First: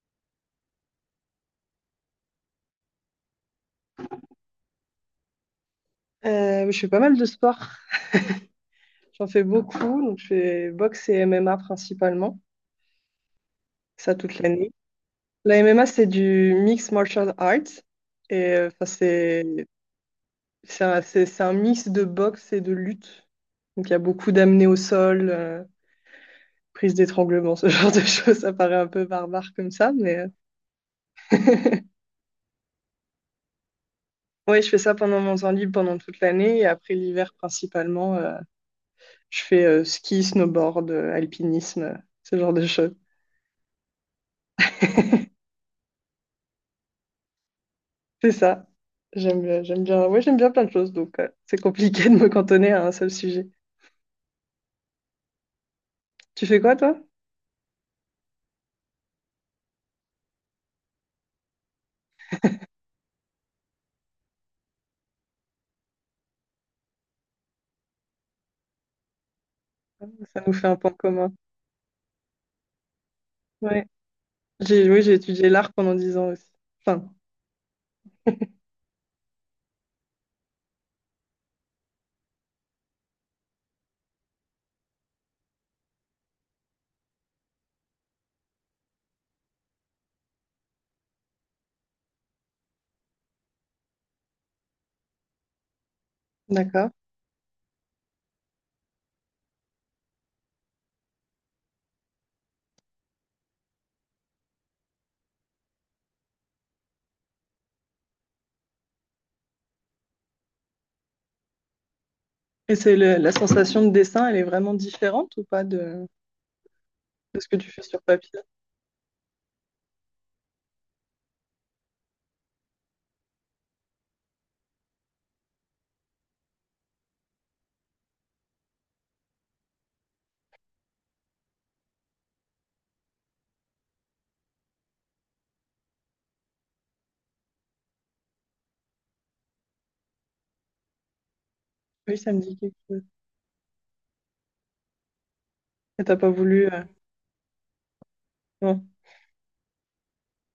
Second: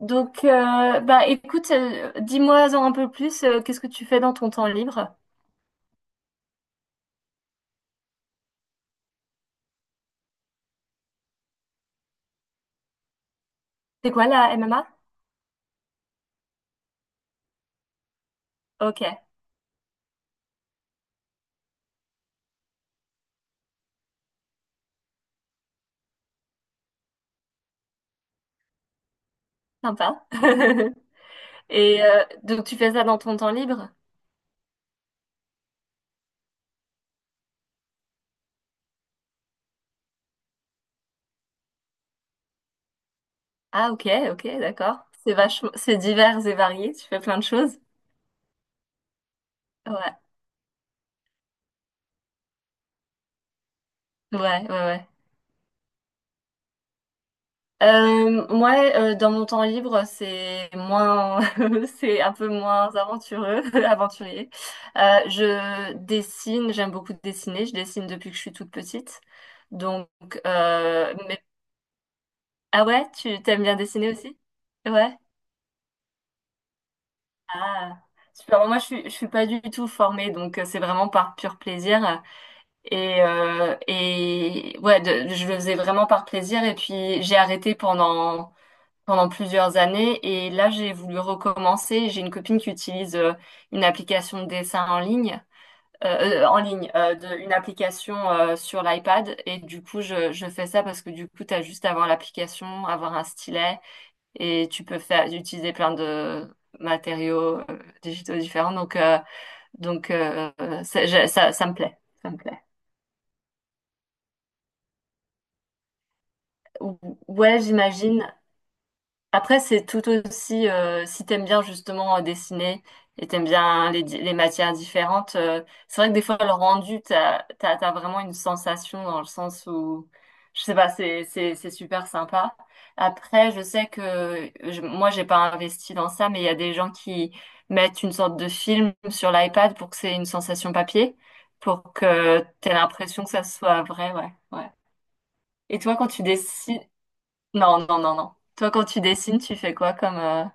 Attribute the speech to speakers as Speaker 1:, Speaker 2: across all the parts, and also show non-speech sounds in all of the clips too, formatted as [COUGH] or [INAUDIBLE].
Speaker 1: Écoute, dis-moi-en un peu plus. Qu'est-ce que tu fais dans ton temps libre?
Speaker 2: Je fais pas mal de sport. J'en fais beaucoup. Donc, je fais boxe et MMA principalement.
Speaker 1: C'est
Speaker 2: Ça
Speaker 1: quoi
Speaker 2: toute
Speaker 1: la
Speaker 2: l'année.
Speaker 1: MMA?
Speaker 2: La MMA, c'est du mixed martial arts. Et
Speaker 1: Ok,
Speaker 2: c'est c'est un mix de boxe et de lutte. Donc, il y a beaucoup d'amener au sol, prise d'étranglement, [LAUGHS] ce genre de choses. Ça paraît un peu barbare comme ça. Mais
Speaker 1: sympa. [LAUGHS]
Speaker 2: oui, [LAUGHS]
Speaker 1: Et donc, tu fais ça dans ton temps libre?
Speaker 2: je fais ça pendant mon temps libre, pendant toute l'année. Et après l'hiver, principalement, je fais ski, snowboard, alpinisme, ce genre de choses.
Speaker 1: Ah, ok, ok, d'accord. C'est vachement, c'est divers et varié. Tu fais plein de choses.
Speaker 2: C'est ça.
Speaker 1: Ouais,
Speaker 2: J'aime bien plein de choses, donc c'est compliqué [LAUGHS] de me cantonner à un seul sujet.
Speaker 1: ouais, ouais, ouais.
Speaker 2: Tu fais quoi, toi?
Speaker 1: Moi, dans mon temps libre, c'est moins, [LAUGHS] c'est un peu moins aventureux, [LAUGHS] aventurier. Je dessine, j'aime beaucoup dessiner. Je dessine depuis que je suis toute petite. Donc,
Speaker 2: Ça nous fait un point
Speaker 1: euh,
Speaker 2: commun.
Speaker 1: mais- ah ouais, tu t'aimes bien
Speaker 2: Ouais.
Speaker 1: dessiner aussi?
Speaker 2: Oui, j'ai
Speaker 1: Ouais.
Speaker 2: étudié l'art pendant 10 ans aussi. Enfin,
Speaker 1: Ah, super. Moi, je suis pas du tout formée, donc c'est vraiment par pur plaisir. Et ouais, je le faisais vraiment par plaisir. Et puis, j'ai arrêté pendant plusieurs années. Et là, j'ai voulu recommencer. J'ai une copine qui utilise une application de dessin en
Speaker 2: d'accord.
Speaker 1: ligne, une application sur l'iPad. Et du coup, je fais ça parce que du coup, tu as juste à avoir l'application, avoir un stylet et tu peux faire, utiliser plein de matériaux digitaux différents. Donc euh, Ça, ça me plaît. Ça me plaît.
Speaker 2: Et c'est la sensation de dessin, elle est vraiment différente ou pas de,
Speaker 1: Ou-
Speaker 2: de ce que
Speaker 1: Ouais,
Speaker 2: tu fais sur
Speaker 1: j'imagine.
Speaker 2: papier?
Speaker 1: Après, c'est tout aussi, si t'aimes bien justement dessiner et t'aimes bien les matières différentes, c'est vrai que des fois, le rendu, t'as vraiment une sensation dans le sens où, je sais pas, c'est super sympa. Après, je sais que moi, j'ai pas investi dans ça, mais il y a des gens qui mettent une sorte de film sur l'iPad pour que c'est une sensation papier, pour
Speaker 2: Oui, ça me
Speaker 1: que
Speaker 2: dit quelque
Speaker 1: t'aies
Speaker 2: chose.
Speaker 1: l'impression que ça soit vrai, ouais, ouais. Et toi,
Speaker 2: Et
Speaker 1: quand
Speaker 2: t'as
Speaker 1: tu
Speaker 2: pas voulu.
Speaker 1: dessines, non, non, non, non. Toi, quand
Speaker 2: Non.
Speaker 1: tu dessines, tu fais quoi comme... euh,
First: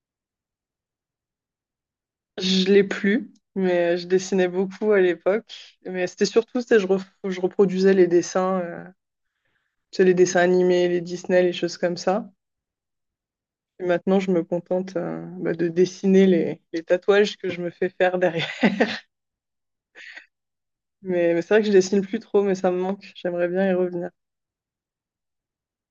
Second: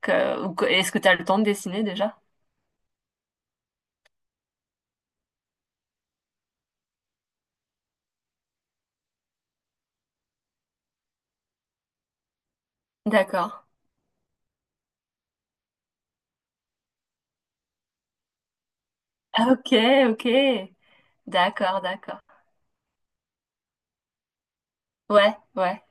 Speaker 1: que- ou que- Est-ce que tu as le temps de dessiner déjà?
Speaker 2: Je l'ai plus, mais je dessinais beaucoup à l'époque. Mais c'était surtout, je reproduisais les dessins, tu sais, les dessins animés, les Disney, les choses comme ça.
Speaker 1: D'accord.
Speaker 2: Et maintenant, je me contente bah, de dessiner les tatouages que je me fais faire derrière. [LAUGHS]
Speaker 1: Ah, ok, ok.
Speaker 2: Mais c'est vrai que je
Speaker 1: D'accord,
Speaker 2: dessine plus
Speaker 1: d'accord.
Speaker 2: trop, mais ça me manque. J'aimerais bien y revenir.
Speaker 1: Ouais, ouais.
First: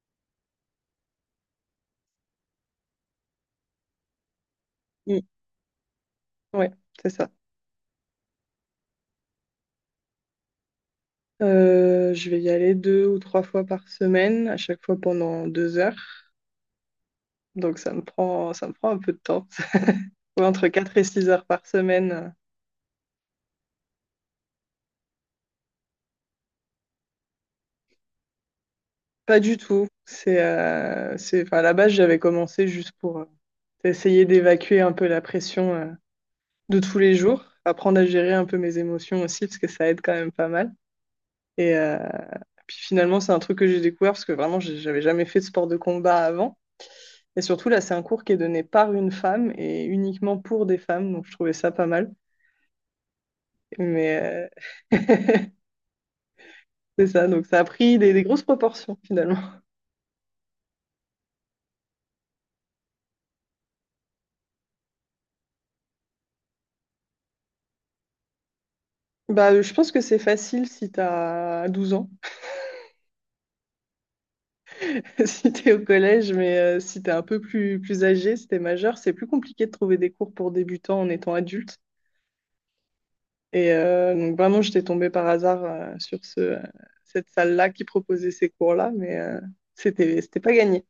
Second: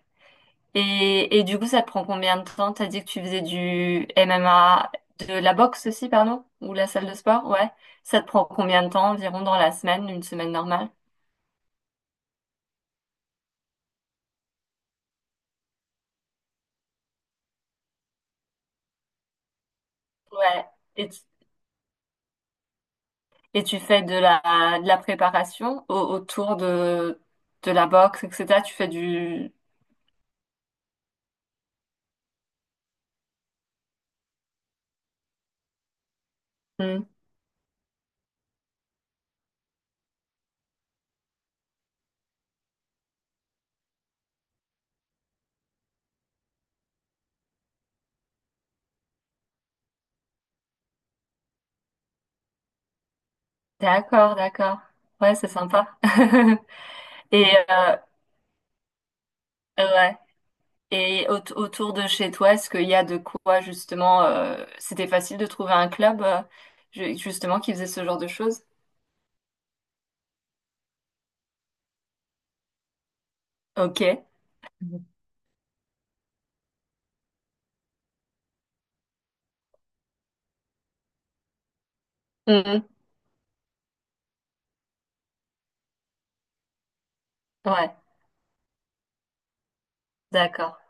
Speaker 1: Et du coup, ça te prend combien de temps? T'as dit que tu faisais du MMA,
Speaker 2: Mm.
Speaker 1: de la boxe aussi, pardon?
Speaker 2: Ouais,
Speaker 1: Ou la salle
Speaker 2: c'est
Speaker 1: de
Speaker 2: ça.
Speaker 1: sport? Ouais. Ça te prend combien de temps environ dans la semaine, une semaine normale?
Speaker 2: Je vais y aller 2 ou 3 fois par semaine, à chaque fois pendant 2 heures. Donc ça me prend un peu de temps. [LAUGHS] Ouais,
Speaker 1: Ouais.
Speaker 2: entre quatre et
Speaker 1: Et tu,
Speaker 2: six heures par semaine.
Speaker 1: et tu fais de la préparation autour de la boxe, etc. Tu fais
Speaker 2: Pas
Speaker 1: du...
Speaker 2: du tout. Enfin, à la base, j'avais commencé juste pour essayer d'évacuer un peu la pression de tous les jours, apprendre à gérer un peu mes émotions aussi, parce que ça aide quand même pas mal. Et puis finalement, c'est un truc que j'ai découvert parce que vraiment, j'avais jamais fait de sport de combat avant. Et surtout, là, c'est un cours qui est donné par une femme et uniquement pour des femmes. Donc, je trouvais ça pas mal.
Speaker 1: D'accord,
Speaker 2: Mais
Speaker 1: d'accord.
Speaker 2: euh,
Speaker 1: Ouais, c'est
Speaker 2: [LAUGHS]
Speaker 1: sympa. [LAUGHS]
Speaker 2: c'est ça.
Speaker 1: Et
Speaker 2: Donc, ça a
Speaker 1: euh,
Speaker 2: pris des grosses proportions finalement.
Speaker 1: ouais. Et autour de chez toi, est-ce qu'il y a de quoi justement c'était facile de trouver un club justement qui faisait ce genre de choses?
Speaker 2: Bah, je pense que c'est facile si t'as 12 ans,
Speaker 1: Ok. Mhm.
Speaker 2: [LAUGHS] si t'es au collège, mais si t'es un peu plus, plus âgé, si t'es majeur, c'est plus compliqué de trouver des cours pour débutants en étant adulte.
Speaker 1: Mhm.
Speaker 2: Et donc vraiment, j'étais tombée par hasard sur cette salle-là qui
Speaker 1: Ouais,
Speaker 2: proposait ces cours-là, mais c'était, c'était pas
Speaker 1: d'accord.
Speaker 2: gagné.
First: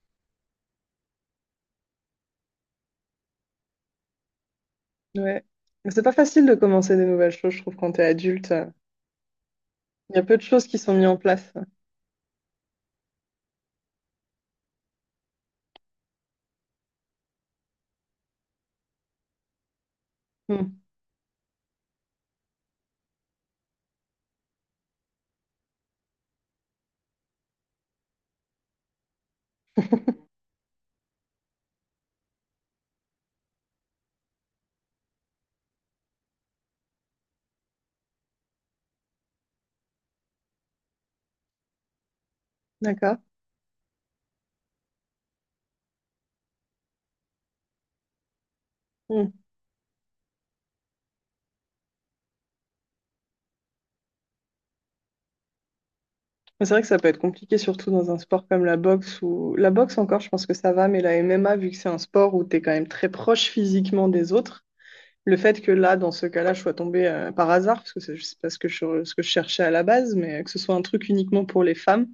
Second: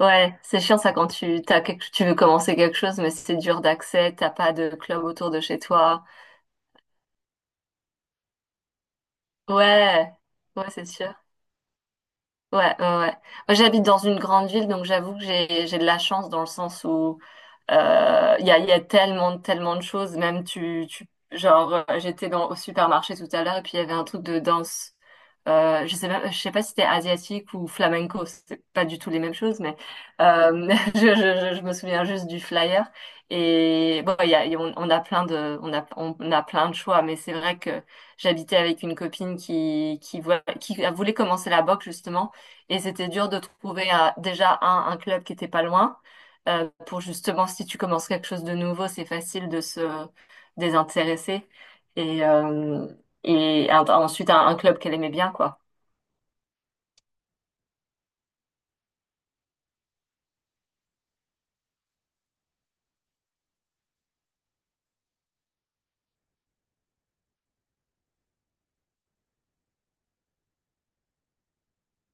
Speaker 1: Ouais, c'est chiant ça quand tu veux commencer quelque chose, mais c'est dur d'accès, t'as pas de club autour de
Speaker 2: Ouais.
Speaker 1: chez
Speaker 2: Mais c'est
Speaker 1: toi.
Speaker 2: pas facile de commencer des nouvelles choses, je trouve, quand t'es adulte.
Speaker 1: Ouais,
Speaker 2: Il y a peu de choses
Speaker 1: ouais,
Speaker 2: qui
Speaker 1: c'est
Speaker 2: sont mises
Speaker 1: sûr.
Speaker 2: en place.
Speaker 1: Ouais, ouais, ouais. Moi, j'habite dans une grande ville, donc j'avoue que j'ai de la chance dans le sens où il y a tellement, tellement de choses. Même
Speaker 2: Hmm.
Speaker 1: j'étais dans au supermarché tout à l'heure et puis il y avait un truc de danse. Je sais même, je sais pas si c'était asiatique ou flamenco, c'est pas du tout les mêmes choses, mais
Speaker 2: [LAUGHS]
Speaker 1: euh, [LAUGHS] je me souviens juste du flyer. Et bon, il y a- on a plein de, on a plein de choix, mais c'est vrai que j'habitais avec une copine qui voulait commencer la boxe justement. Et c'était
Speaker 2: D'accord.
Speaker 1: dur de trouver déjà un club qui était pas loin pour justement, si tu commences quelque chose de nouveau, c'est
Speaker 2: Hmm.
Speaker 1: facile de se désintéresser. Et, ensuite, un club qu'elle aimait bien, quoi.
Speaker 2: Mais c'est vrai que ça peut être compliqué, surtout dans un sport comme la boxe ou la boxe encore, je pense que ça va, mais la MMA, vu que c'est un sport où t'es quand même très proche physiquement des autres, le fait que là, dans ce cas-là, je sois tombée par hasard, parce que c'est je sais pas ce que, je, ce que je cherchais à la base, mais que ce soit un truc uniquement pour les femmes,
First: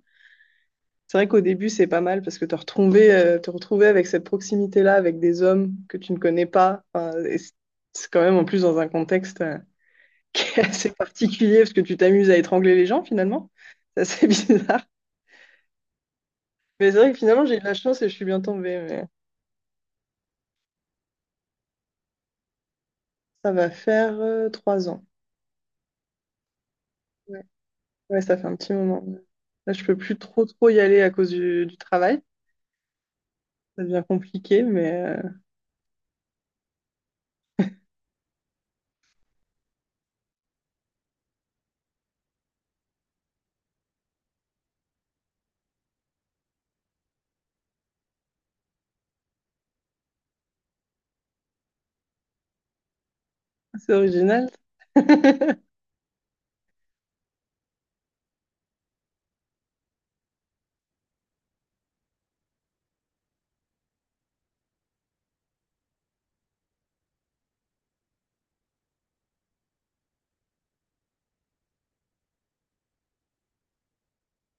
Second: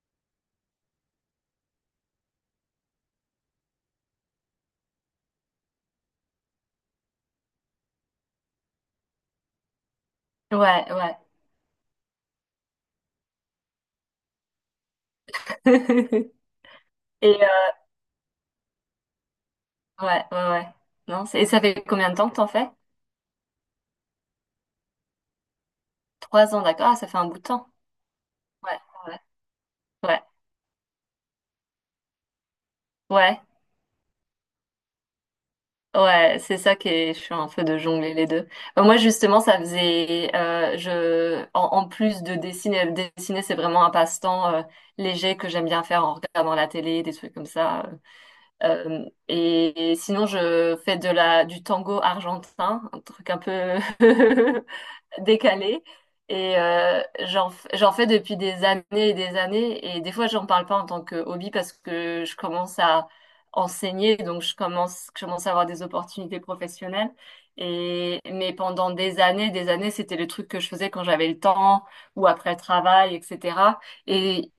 Speaker 2: c'est vrai qu'au début, c'est pas mal, parce que te retrouver avec cette proximité-là, avec des hommes que tu ne connais pas, enfin, et c'est quand même en plus dans un contexte [LAUGHS] qui est
Speaker 1: Ouais,
Speaker 2: assez
Speaker 1: ouais.
Speaker 2: particulier, parce que tu t'amuses à étrangler les gens, finalement. C'est assez [LAUGHS] bizarre.
Speaker 1: [LAUGHS]
Speaker 2: Mais c'est vrai que
Speaker 1: Et
Speaker 2: finalement, j'ai eu de la chance et je suis bien tombée. Mais
Speaker 1: ouais, ouais, ouais. Non, c'est- et ça fait combien de temps que t'en fais?
Speaker 2: ça va faire 3 ans.
Speaker 1: Trois ans, d'accord. Ah, ça fait un bout
Speaker 2: Ouais.
Speaker 1: de temps.
Speaker 2: Ouais, ça fait un petit
Speaker 1: Ouais,
Speaker 2: moment.
Speaker 1: ouais,
Speaker 2: Là, je peux plus
Speaker 1: ouais.
Speaker 2: trop y aller à cause du travail.
Speaker 1: Ouais.
Speaker 2: Ça devient compliqué, mais
Speaker 1: Ouais, c'est ça qui est chiant un peu de jongler les deux. Moi justement, ça faisait, en plus de dessiner, dessiner c'est vraiment un passe-temps léger que j'aime bien faire en regardant la télé, des trucs comme ça. Et sinon, je fais de la du tango argentin, un truc un peu
Speaker 2: c'est original.
Speaker 1: [LAUGHS]
Speaker 2: [LAUGHS]
Speaker 1: décalé. Et j'en fais depuis des années et des années. Et des fois, j'en parle pas en tant que hobby parce que je commence à enseigner, donc je commence à avoir des opportunités professionnelles. Et, mais pendant des années, c'était le truc que je faisais quand j'avais le temps ou après le travail, etc. Et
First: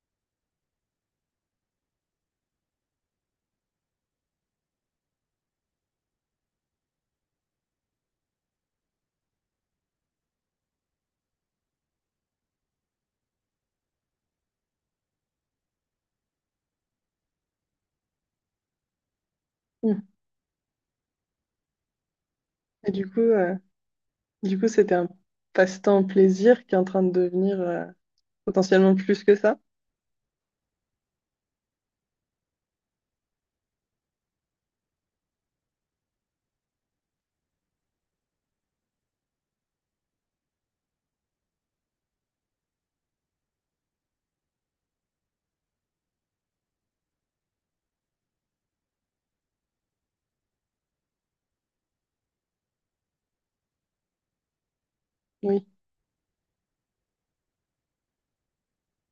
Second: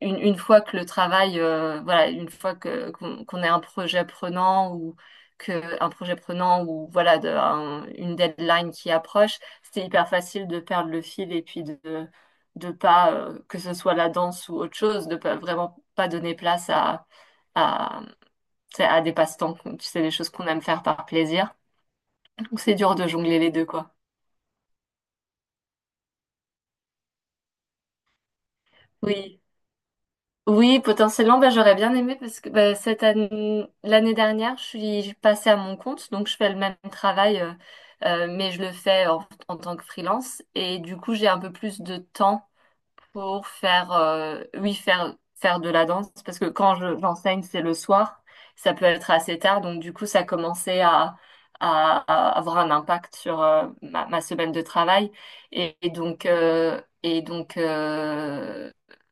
Speaker 1: une fois que le travail, voilà, une fois que qu'on ait un projet prenant ou que un projet prenant ou voilà une deadline qui approche c'était hyper facile de perdre le fil et puis de pas que ce soit la danse ou autre chose, de pas vraiment pas donner place à tu sais, à des passe-temps, tu sais, des choses qu'on aime faire par plaisir. Donc c'est
Speaker 2: Et
Speaker 1: dur de
Speaker 2: du coup,
Speaker 1: jongler les deux quoi.
Speaker 2: c'était un passe-temps plaisir qui est en train de devenir potentiellement plus que
Speaker 1: Oui.
Speaker 2: ça.
Speaker 1: Oui, potentiellement, bah, j'aurais bien aimé parce que bah, cette année, l'année dernière, je suis passée à mon compte, donc je fais le même travail, mais je le fais en, en tant que freelance. Et du coup, j'ai un peu plus de temps pour faire, oui, faire, faire de la danse, parce que quand j'enseigne, c'est le soir, ça peut être assez tard, donc du coup, ça commençait à avoir un impact sur ma semaine de travail.
Speaker 2: Oui.
Speaker 1: Et, et donc, euh, et donc, euh,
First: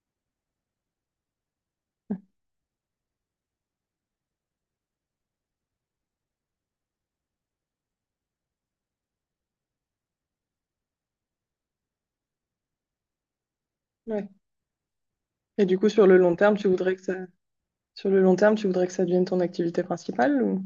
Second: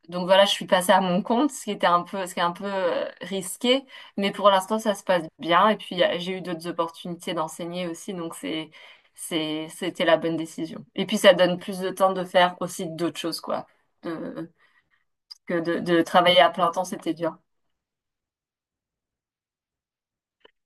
Speaker 1: donc voilà, je suis passée à mon compte, ce qui est un peu risqué, mais pour l'instant, ça se passe bien. Et puis, j'ai eu d'autres opportunités d'enseigner aussi, donc c'était la bonne décision. Et puis, ça donne plus de temps de faire aussi d'autres choses, quoi
Speaker 2: Ouais.
Speaker 1: de, que
Speaker 2: Et du coup,
Speaker 1: de travailler à plein temps, c'était dur.
Speaker 2: sur le long terme, tu voudrais que ça devienne ton activité principale ou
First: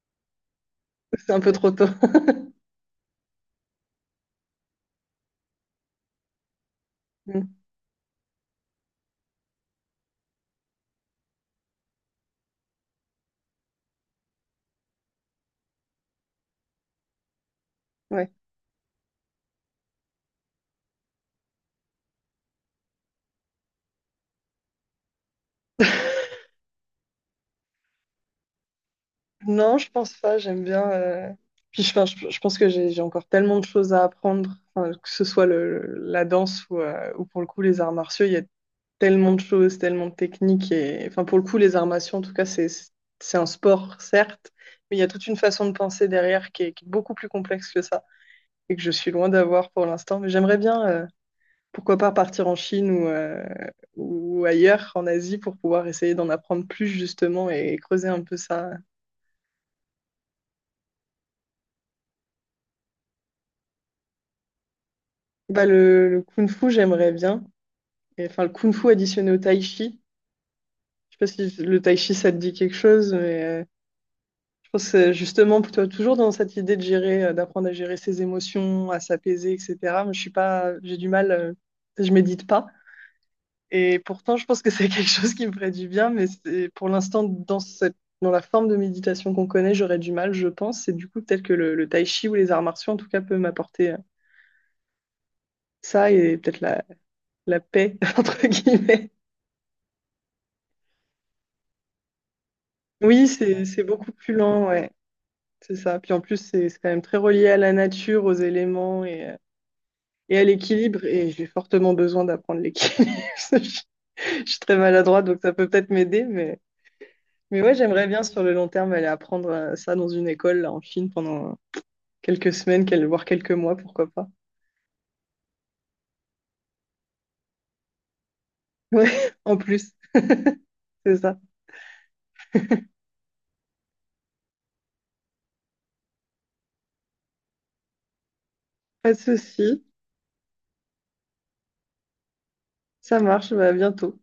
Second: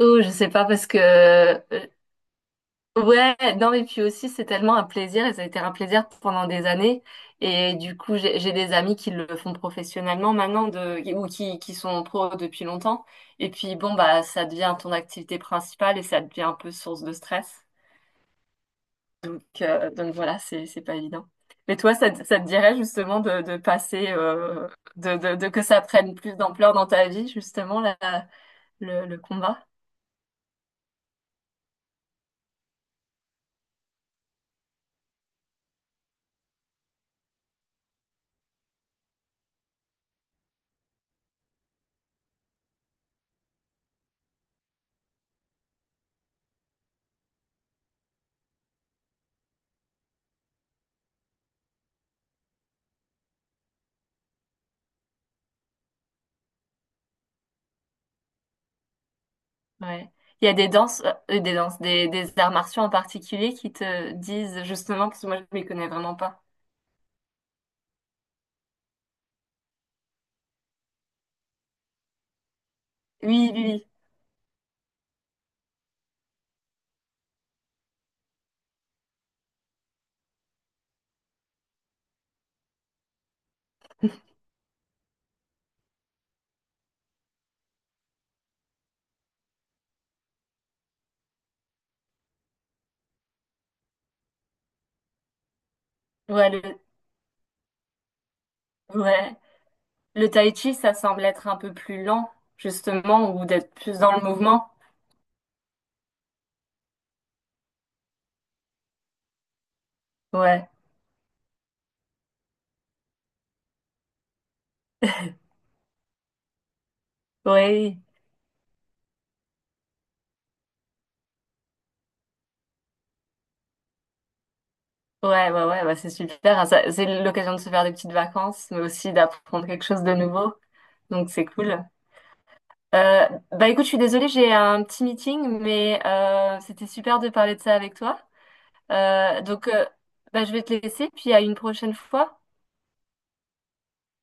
Speaker 1: Oh, je sais pas parce que
Speaker 2: c'est un peu trop tôt? [LAUGHS]
Speaker 1: ouais, non mais puis aussi c'est tellement un plaisir et ça a été un plaisir pendant des années
Speaker 2: Mm.
Speaker 1: et du coup j'ai des amis qui le font professionnellement maintenant de ou qui sont pro depuis longtemps et puis bon bah ça devient ton activité principale et ça devient un peu source de stress.
Speaker 2: Ouais.
Speaker 1: Donc voilà, c'est pas évident. Mais toi ça te dirait justement de passer de que ça prenne plus d'ampleur dans ta vie justement là le combat.
Speaker 2: Non, je pense pas. J'aime bien. Puis je, enfin, Je pense que j'ai encore tellement de choses à apprendre, enfin, que ce soit la danse ou pour le coup les arts martiaux. Il y a tellement de choses, tellement de techniques. Et... Enfin, pour le coup, les armations, en tout cas, c'est un sport, certes, mais il y a toute une façon de penser derrière qui est beaucoup plus complexe que ça et que je suis loin d'avoir pour l'instant. Mais j'aimerais bien, pourquoi pas, partir en Chine ou ailleurs, en Asie, pour pouvoir essayer d'en apprendre plus, justement, et creuser un peu ça.
Speaker 1: Ouais. Il y a des danses, des arts martiaux en particulier qui te disent justement, parce que moi je m'y
Speaker 2: Bah,
Speaker 1: connais vraiment
Speaker 2: le
Speaker 1: pas.
Speaker 2: kung-fu, j'aimerais bien. Et, enfin, le kung-fu additionné au tai chi. Je sais pas si le tai chi, ça te dit quelque chose, mais...
Speaker 1: Oui, oui,
Speaker 2: Je pense justement plutôt toujours dans cette idée de gérer, d'apprendre à gérer ses émotions, à s'apaiser, etc. Mais je suis pas, j'ai du mal, je médite pas. Et
Speaker 1: oui.
Speaker 2: pourtant, je pense que c'est [LAUGHS] quelque chose qui me ferait du bien, mais pour l'instant, dans la forme de méditation qu'on connaît, j'aurais du mal, je pense. Et du coup, peut-être que le tai chi ou les arts martiaux, en tout cas, peut m'apporter ça
Speaker 1: [LAUGHS]
Speaker 2: et
Speaker 1: ouais, le,
Speaker 2: la paix, [LAUGHS] entre guillemets.
Speaker 1: ouais. Le tai chi, ça semble être un peu plus lent,
Speaker 2: Oui,
Speaker 1: justement, ou d'être
Speaker 2: c'est
Speaker 1: plus
Speaker 2: beaucoup
Speaker 1: dans le
Speaker 2: plus lent,
Speaker 1: mouvement.
Speaker 2: ouais, c'est ça. Puis en plus, c'est quand même très relié à la nature, aux éléments et à
Speaker 1: Ouais,
Speaker 2: l'équilibre. Et j'ai fortement besoin d'apprendre l'équilibre. [LAUGHS] je, je suis très maladroite, donc ça peut peut-être m'aider.
Speaker 1: oui.
Speaker 2: Mais ouais,
Speaker 1: Oui.
Speaker 2: j'aimerais bien sur le long terme aller apprendre ça dans une école là, en Chine pendant quelques semaines, voire quelques mois, pourquoi pas.
Speaker 1: Ouais, ouais, ouais, bah c'est super. Hein, ça- c'est l'occasion de se faire des petites vacances, mais aussi
Speaker 2: Ouais, [LAUGHS] en
Speaker 1: d'apprendre quelque
Speaker 2: plus.
Speaker 1: chose de nouveau.
Speaker 2: [LAUGHS] C'est
Speaker 1: Donc
Speaker 2: ça.
Speaker 1: c'est cool. Bah écoute, je suis désolée, j'ai un petit meeting, mais c'était super de parler de ça avec toi.
Speaker 2: Pas de
Speaker 1: Euh, donc,
Speaker 2: souci.
Speaker 1: euh, bah, je vais te laisser, puis à une prochaine fois.
Speaker 2: Ça marche. Bah, à bientôt.